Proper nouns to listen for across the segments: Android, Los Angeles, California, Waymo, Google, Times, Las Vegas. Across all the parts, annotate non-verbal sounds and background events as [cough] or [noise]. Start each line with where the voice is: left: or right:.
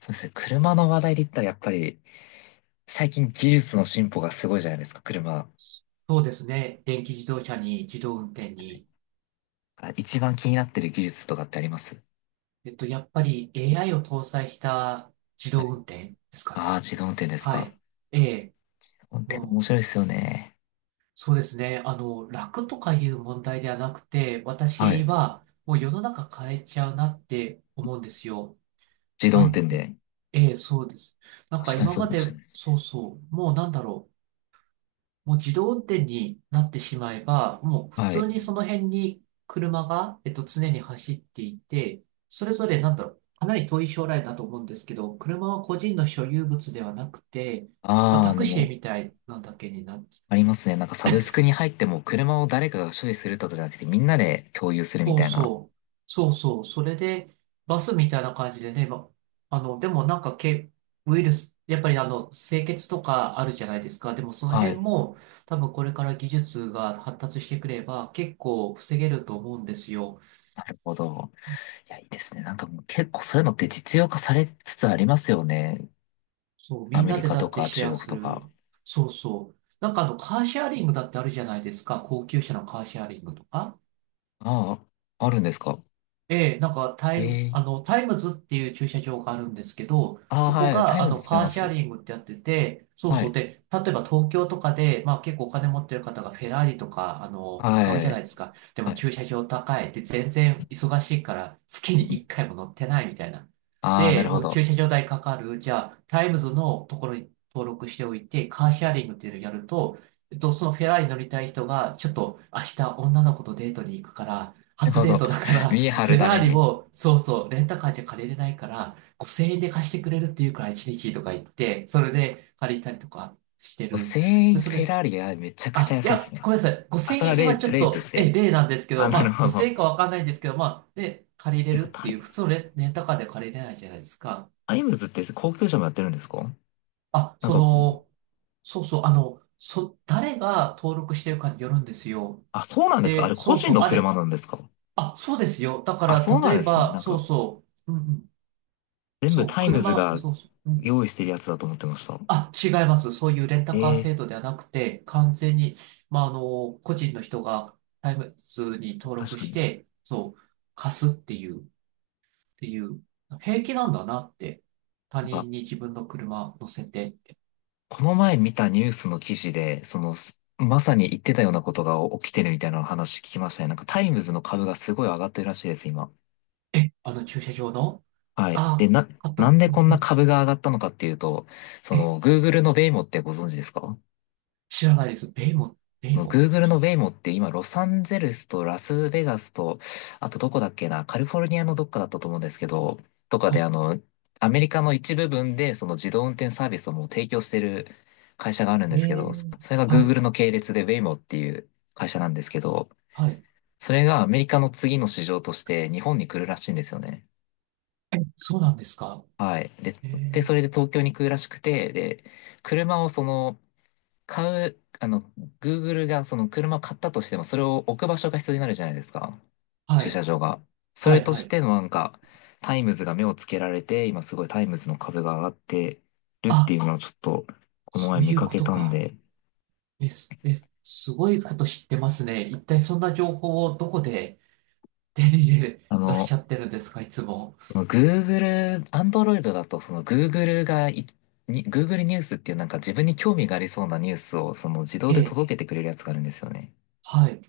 left: そうですね。車の話題で言ったらやっぱり最近技術の進歩がすごいじゃないですか、車。
right: そうですね。電気自動車に自動運転に。
left: 一番気になってる技術とかってあります？
right: やっぱり AI を搭載した自動運転ですか
left: ああー、
right: ね。
left: 自動運転です
right: は
left: か。自
right: い。ええ、
left: 動運転
right: も
left: 面
right: う、
left: 白いですよね。
right: そうですね。楽とかいう問題ではなくて、
left: は
right: 私
left: い。
right: はもう世の中変えちゃうなって思うんですよ。
left: 自動運
right: な
left: 転
right: ん、
left: で。
right: ええ、そうです。なん
left: 確
right: か
left: かに
right: 今
left: そう
right: ま
left: かもしれ
right: で、
left: ないです
right: そう
left: ね。
right: そう、もうもう自動運転になってしまえば、もう普
left: はい。
right: 通にその辺に車が、常に走っていて、それぞれなんだろう、かなり遠い将来だと思うんですけど、車は個人の所有物ではなくて、まあ、
left: ああ、あ
right: タ
left: の
right: ク
left: も
right: シー
left: う、
right: みたいなだけになっ
left: ありますね。なんかサブスクに入っても車を誰かが所有するとかじゃなくてみんなで共有するみ
right: そう
left: たいな。
right: そう。そうそう。それで、バスみたいな感じでね、ま、あの、でもなんかけ、ウイルス、やっぱりあの、清潔とかあるじゃないですか。でもその
left: は
right: 辺
left: い。
right: も、多分これから技術が発達してくれば、結構防げると思うんですよ。
left: なるほど。いや、いいですね。なんかもう結構そういうのって実用化されつつありますよね。
right: そう、
left: ア
right: みん
left: メ
right: な
left: リ
right: で
left: カ
right: だ
left: と
right: って
left: か
right: シ
left: 中
right: ェア
left: 国
right: す
left: とか。
right: る。そうそう。カーシェアリングだってあるじゃないですか。高級車のカーシェアリングとか。
left: ああ、あるんですか？
right: ええ、
left: ええ、
right: タイムズっていう駐車場があるんですけど、
left: ああ、
right: そこ
left: はい。タ
right: が、
left: イ
right: あ
left: ムズ
right: の、
left: 使い
right: カー
left: ま
right: シェア
left: す。
right: リングってやってて、そう
left: は
right: そ
left: い。
right: う。で、例えば東京とかで、まあ結構お金持ってる方がフェラーリとか、あの、
left: は
right: 買うじゃない
left: い。
right: ですか。で
left: は
right: も駐
left: い。
right: 車場高い。で、全然忙しいから、月に1回も乗ってないみたいな。
left: ああ、なる
right: で、
left: ほ
right: もう駐
left: ど。
right: 車場代かかる。じゃあ、タイムズのところに登録しておいて、カーシェアリングっていうのをやると、そのフェラーリ乗りたい人が、ちょっと明日女の子とデートに行くから、
left: なる
right: 初
left: ほ
right: デー
left: ど。
right: トだか
left: [laughs]
right: ら、
left: 見え張
right: フ
left: る
right: ェ
left: た
right: ラ
left: め
right: ーリ
left: に。
right: も、そうそう、レンタカーじゃ借りれないから、5000円で貸してくれるっていうから1日とか言って、それで借りたりとかしてる。
left: 1000
right: で、
left: 円
right: そ
left: フ
right: れ
left: ェ
right: で、
left: ラーリがめちゃくちゃ
right: あ、
left: 安
right: い
left: いです
right: や、
left: ね。
right: ごめんなさい。
left: あ、
right: 5000
left: それは
right: 円、
left: 例、
right: 今ちょっ
left: 例と
right: と、
left: して。
right: 例なんですけ
left: あ、
right: ど、
left: なる
right: まあ、
left: ほど。
right: 5000円かわかんないんですけど、まあ、で、借りれ
left: て
right: る
left: か、
right: って
left: タ
right: い
left: イ、
right: う、普通のレンタカーで借りれないじゃないですか。
left: タイムズって高級車もやってるんですか？
right: あ、
left: なん
right: そ
left: か、
right: の、そうそう、誰が登録してるかによるんですよ。
left: あ、そうなんですか？あ
right: で、
left: れ個
right: そう
left: 人
right: そう、
left: の
right: あれ、
left: 車なんですか？
right: あ、そうですよ。だか
left: あ、
right: ら、
left: そうなん
right: 例え
left: ですね。
right: ば、
left: なん
right: そう
left: か、
right: そう、うんうん
left: 全部
right: そう、
left: タイムズ
right: 車、
left: が
right: そうそう、うん。
left: 用意してるやつだと思ってました。
right: あ、違います。そういうレンタカー制
left: ええ、
right: 度ではなくて、完全に、まあ、あの、個人の人がタイムズに登
left: 確
right: 録
left: か
right: し
left: に。
right: て、そう、貸すっていう、ていう、平気なんだなって。他人に自分の車乗せてって。
left: この前見たニュースの記事で、その、まさに言ってたようなことが起きてるみたいな話聞きましたね。なんかタイムズの株がすごい上がってるらしいです、今。
right: え、あの駐車場の
left: はい。で、
right: あ、
left: なんで
right: う
left: こ
right: ん
left: ん
right: う
left: な
right: ん、
left: 株が上がったのかっていうと、そ
right: え、
left: の、Google のベイモってご存知ですか？
right: 知らないです。ベイも、ベイ
left: の
right: も。
left: Google の Waymo って今、ロサンゼルスとラスベガスと、あとどこだっけな、カリフォルニアのどっかだったと思うんですけど、とか
right: は
left: で
right: い。
left: あの、アメリカの一部分でその自動運転サービスをもう提供してる会社があるん
right: え
left: ですけど、
right: ー、
left: それが
right: はい、
left: Google の系列で Waymo っていう会社なんですけど、
right: はい。
left: それがアメリカの次の市場として日本に来るらしいんですよね。
right: え、そうなんですか。
left: はい。で、
right: え
left: で、
right: ー、
left: それで東京に来るらしくて、で、車をその、買う、あの、Google がその車を買ったとしても、それを置く場所が必要になるじゃないですか。
right: は
left: 駐車
right: い、
left: 場が。そ
right: は
left: れ
right: い、
left: と
right: は
left: し
right: い。
left: てのなんか、タイムズが目をつけられて、今すごいタイムズの株が上がってるって
right: あ、
left: いうのをちょっと、この
right: そ
left: 前
right: う
left: 見
right: いう
left: か
right: こ
left: け
right: と
left: たん
right: か。
left: で、
right: え、すえ、すごいこと知ってますね。一体そんな情報をどこで手に入れ
left: あ
right: らっし
left: の、
right: ゃってるんですか、いつも。
left: Google、Android だと、その Google がい、に Google ニュースっていうなんか自分に興味がありそうなニュースをその自動で
right: え、
left: 届けてくれるやつがあるんですよね。
right: はい。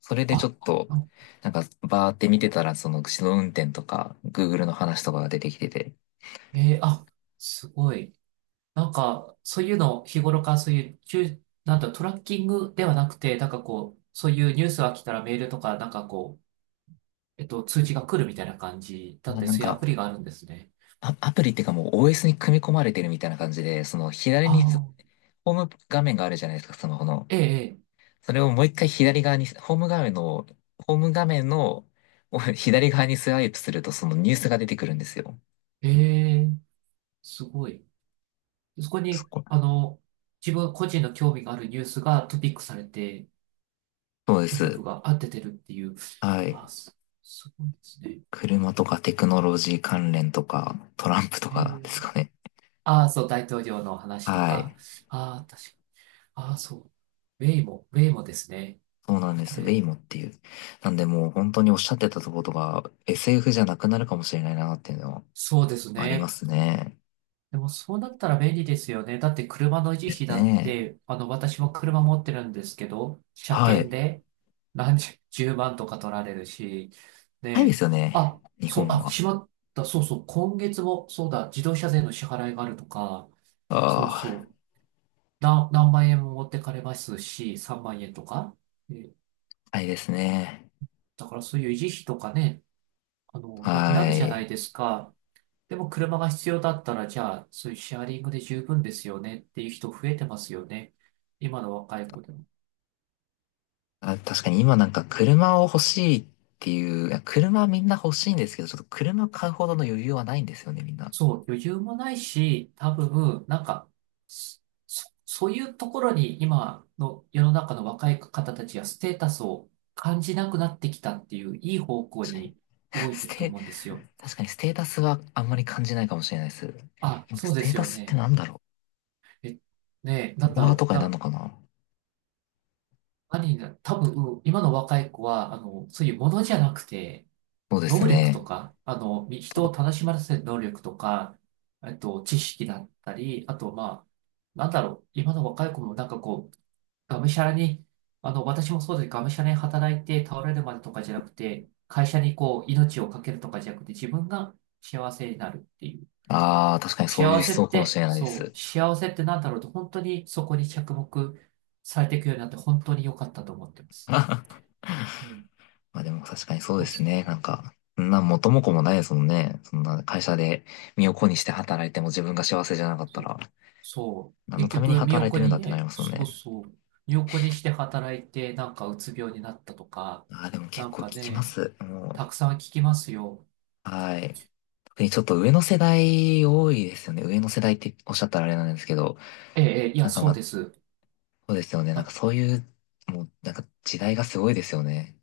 left: それでちょ
right: あ、
left: っと、
right: あ
left: なんか、バーって見てたら、その、自動運転とか、Google の話とかが出てきてて、
right: えーあ、すごい。なんか、そういうの、日頃からそういう、ちゅなんだ、トラッキングではなくて、なんかこう、そういうニュースが来たらメールとか、なんかこう、通知が来るみたいな感じだっ
left: まあ
right: て、
left: なん
right: そういうア
left: か、
right: プリがあるんですね。
left: アプリっていうかもう OS に組み込まれてるみたいな感じで、その、左
right: あ
left: に、
right: あ、
left: ホーム画面があるじゃないですか、スマホの。
right: ええ、
left: それをもう一回左側に、ホーム画面の、左側にスワイプすると、そのニュースが出てくるんですよ。
right: ええ、ええすごい。そこ
left: そ
right: に、
left: こ、
right: あの、自分個人の興味があるニュースがトピックされて、
left: そうで
right: トピッ
left: す。
right: クが合っててるっていう。
left: はい。
right: あ、す、すごいですね。
left: 車とかテクノロジー関連とか、トランプと
right: え
left: かです
right: ー、
left: かね。
right: ああ、そう、大統領の話と
left: は
right: か。
left: い。
right: ああ、確か。ああ、そう。ウェイも、ウェイもですね。
left: そうなん
right: あ
left: で
right: こ
left: す。ウェ
right: れ、
left: イモっていう。なんでもう本当におっしゃってたところが SF じゃなくなるかもしれないなっていうのは
right: そうです
left: ありま
right: ね。
left: すね。
right: でもそうなったら便利ですよね。だって車の維持
left: です
right: 費だっ
left: ね。
right: て、あの、私も車持ってるんですけど、車
left: は
right: 検
left: い。
right: で10万とか取られるし、ね
left: ないで
right: え、
left: すよね、
right: あ、
left: 日
right: そう、
left: 本
right: あ、
left: は。
right: しまった、そうそう、今月も、そうだ、自動車税の支払いがあるとか、そう
left: あ
right: そ
left: あ、
right: う、何万円も持ってかれますし、3万円とか。え
left: タいですね。
right: だからそういう維持費とかね、あの、なくなる
left: は
right: じゃないで
left: い。
right: すか。でも車が必要だったら、じゃあ、そういうシェアリングで十分ですよねっていう人増えてますよね。今の若い子でも。
left: あ、確かに今なんか車を欲しいっていう、いや車みんな欲しいんですけど、ちょっと車買うほどの余裕はないんですよね、みんな。
right: そう、余裕もないし、多分、なんか、そ、そういうところに今の世の中の若い方たちがステータスを感じなくなってきたっていういい方向
left: 確かに。
right: に動
left: [laughs]
right: い
left: ス
right: てると
left: テ、
right: 思うんですよ。
left: 確かにステータスはあんまり感じないかもしれないです。
right: あ、
left: 今
right: そう
left: ス
right: で
left: テー
right: す
left: タ
right: よ
left: スって
right: ね。
left: なんだろ
right: え、ねえ、
left: う、
right: な
left: フォ
right: ん
left: ロ
right: だ
left: ワ
right: ろ
left: ーと
right: う。
left: かになる
right: な、
left: のかな？
right: 何にな、多分、今の若い子は、あの、そういうものじゃなくて、
left: そうです
right: 能力と
left: ね。
right: か、人を楽しませる能力とか、知識だったり、あと、まあ、なんだろう、今の若い子もなんかこう、がむしゃらに、あの、私もそうです。がむしゃらに働いて倒れるまでとかじゃなくて、会社にこう、命をかけるとかじゃなくて、自分が幸せになるっていう。
left: ああ、確かにそういう
right: 幸
left: 思
right: せ
left: 想
right: っ
left: かもし
right: て、
left: れないで
right: そ
left: す。
right: う、幸せってなんだろうと、本当にそこに着目されていくようになって、本当に良かったと思ってます。
left: [laughs]
right: ね、
left: まあでも確かにそうで
right: 確
left: す
right: か
left: ね。な
right: に。
left: んか、そんな元も子もないですもんね。そんな会社で身を粉にして働いても自分が幸せじゃなかったら、
right: そう。
left: 何の
right: 結
left: ために
right: 局、身
left: 働
right: を
left: いて
right: 粉
left: るん
right: に
left: だってなり
right: ね、
left: ますもん
right: そう
left: ね。
right: そう。身を粉にして働いて、なんかうつ病になったとか、
left: ああ、でも結
right: なん
left: 構聞
right: か
left: きま
right: ね、
left: す。
right: たくさん聞きますよ。
left: はい。特にちょっと上の世代多いですよね。上の世代っておっしゃったらあれなんですけど、
right: ええ、ええいや、
left: なんか
right: そ
left: ま
right: う
left: あ、
right: です。
left: そうですよね。な
right: あ
left: んかそういう、もうなんか時代がすごいですよね。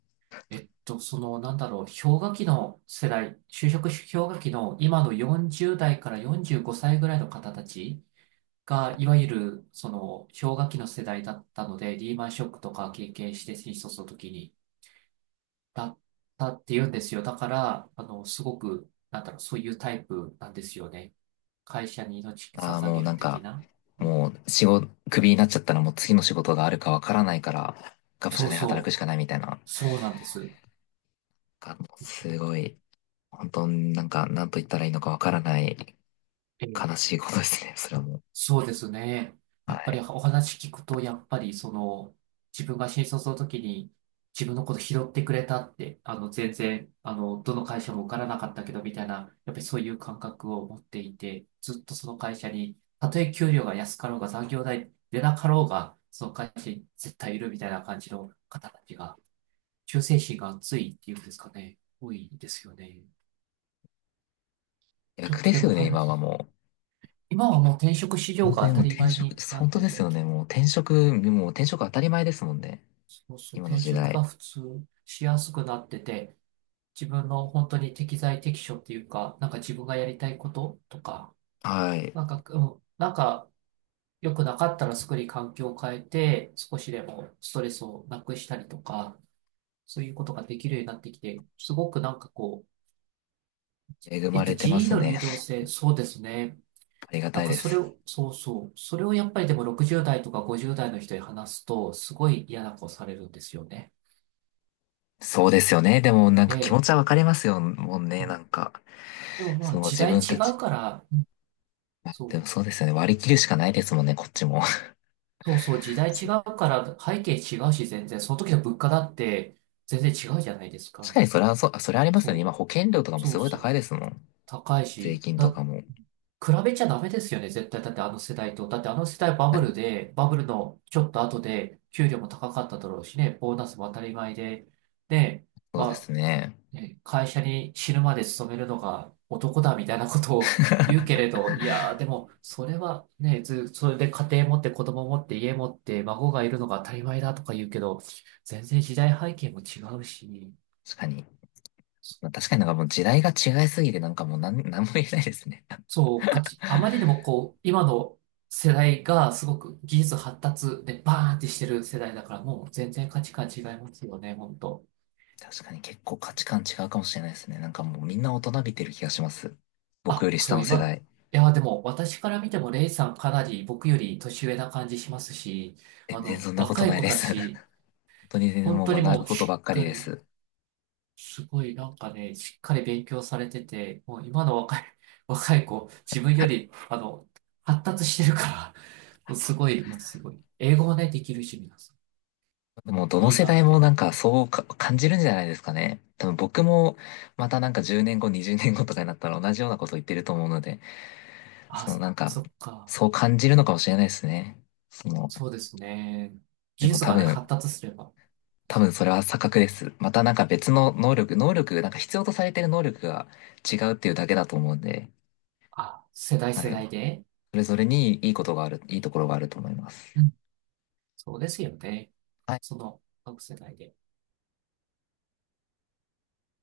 right: えっと、その、なんだろう、氷河期の世代、就職氷河期の今の40代から45歳ぐらいの方たちが、いわゆる、その、氷河期の世代だったので、リーマンショックとか経験して、新卒の時に、だったって言うんですよ。だから、あの、すごく、なんだろう、そういうタイプなんですよね。会社に命
left: ああ、
right: 捧
left: もう
right: げ
left: な
right: る
left: ん
right: 的
left: か、
right: な。
left: もう仕事、クビになっちゃったらもう次の仕事があるかわからないから、がむしゃ
right: そ
left: ら
right: う
left: に働く
right: そ
left: し
right: う。
left: かないみたいな、
right: そうなんです。
left: もうすごい、本当になんか、なんと言ったらいいのかわからない悲しいことですね、それはもう。
right: そうですね。
left: は
right: やっぱり
left: い。
right: お話聞くと、やっぱりその、自分が新卒の時に自分のこと拾ってくれたって、あの、全然、あの、どの会社も受からなかったけど、みたいな、やっぱりそういう感覚を持っていて、ずっとその会社に、たとえ給料が安かろうが残業代出なかろうが、その会社に絶対いるみたいな感じの方たちが、忠誠心が熱いっていうんですかね、多いですよね。ちょっ
left: 逆
right: と
left: で
right: で
left: す
right: も
left: よね、今は
right: 話、
left: もう。
right: 今はもう転職市場
left: 本当
right: が
left: に
right: 当
left: も
right: た
left: う
right: り
left: 転
right: 前
left: 職、
right: になっ
left: 本当
right: て
left: です
right: て、
left: よね、もう転職当たり前ですもんね。
right: そうそう、
left: 今の
right: 転
left: 時
right: 職が
left: 代。
right: 普通しやすくなってて、自分の本当に適材適所っていうか、なんか自分がやりたいこととか、
left: はい。
right: なんか、うん、なんか良くなかったらすぐに環境を変えて、少しでもストレスをなくしたりとか、そういうことができるようになってきて、すごくなんかこう、
left: 恵まれてま
right: 人員
left: す
right: の
left: ね。
right: 流動
left: [laughs]
right: 性、そうですね。
left: ありが
right: なん
left: たい
right: か
left: で
right: それ
left: す。
right: を、そうそう、それをやっぱりでも60代とか50代の人に話すと、すごい嫌な顔されるんですよね。
left: そうですよね。でもなんか気持
right: ええ
left: ちはわかりますよ、もうね、なんか。
right: でもまあ
left: その
right: 時
left: 自
right: 代
left: 分
right: 違
left: た
right: う
left: ち。
right: から、うんそ
left: で
right: う、
left: もそうですよね。割り切るしかないですもんね、こっちも。
right: そうそう、時
left: [laughs]
right: 代違
left: そう、
right: うから背景違うし全然、その時の物価だって全然違うじゃないです
left: 確か
right: か。
left: にそれはそう、あそれありますよね。
right: そう、
left: 今保険料とかも
right: そ
left: す
right: う
left: ごい
right: そ
left: 高い
right: う、
left: ですもん。
right: 高い
left: 税
right: し、
left: 金と
right: だ、
left: かも。
right: 比べちゃダメですよね、絶対。だってあの世代と。だってあの世代バブ
left: 確か
right: ル
left: に、
right: で、バブルのちょっと後で給料も高かっただろうしね、ボーナスも当たり前で、で、
left: そうで
right: ま
left: すね。
right: ね、会社に死ぬまで勤めるのが男だみたいなこと
left: [laughs]
right: を言うけ
left: 確
right: れど、いやーでも、それはね、ず、それで家庭持って子供持って家持って孫がいるのが当たり前だとか言うけど、全然時代背景も違うし、
left: かに。まあ、確かになんかもう時代が違いすぎてなんかもうなんも言えないですね。
right: そう、かつ、あまりにもこう、今の世代がすごく技術発達でバーンってしてる世代だから、もう全然価値観違いますよね、本当
left: [laughs] 確かに結構価値観違うかもしれないですね。なんかもうみんな大人びてる気がします。僕よ
right: あ、
left: り下
right: そう、
left: の世
right: 今、
left: 代。
right: いや、でも、私から見ても、レイさんかなり僕より年上な感じしますし、あ
left: 全然
right: の、
left: そんなこと
right: 若い
left: ない
right: 子
left: で
right: た
left: す。[laughs] 本
right: ち、
left: 当に全然
right: 本
left: もう
right: 当に
left: 学
right: も
left: ぶ
right: う、
left: ことば
right: し
left: っ
right: っ
left: かり
right: か
left: で
right: り、
left: す。
right: すごい、なんかね、しっかり勉強されてて、もう今の若い、[laughs] 若い子、自分より、あの、発達してるから、もうすごい、もうすごい。英語もね、できるし、皆さ
left: もうど
right: ん。
left: の
right: いい
left: 世
right: な
left: 代
right: っ
left: も
right: て。
left: なんかそうか感じるんじゃないですかね。多分僕もまたなんか10年後、20年後とかになったら同じようなこと言ってると思うので、
right: あ、
left: そのなんか、
right: そっか。
left: そう感じるのかもしれないですね。その、
right: そうですね。
left: で
right: 技
left: も
right: 術
left: 多
right: がね、発
left: 分、
right: 達すれば、
left: それは錯覚です。またなんか別の能力、なんか必要とされてる能力が違うっていうだけだと思うんで、
right: あ、世代
left: は
right: 世
left: い。
right: 代で。
left: それぞれにいいことがある、いいところがあると思います。
right: そうですよね。
left: はい
right: その、各世代で。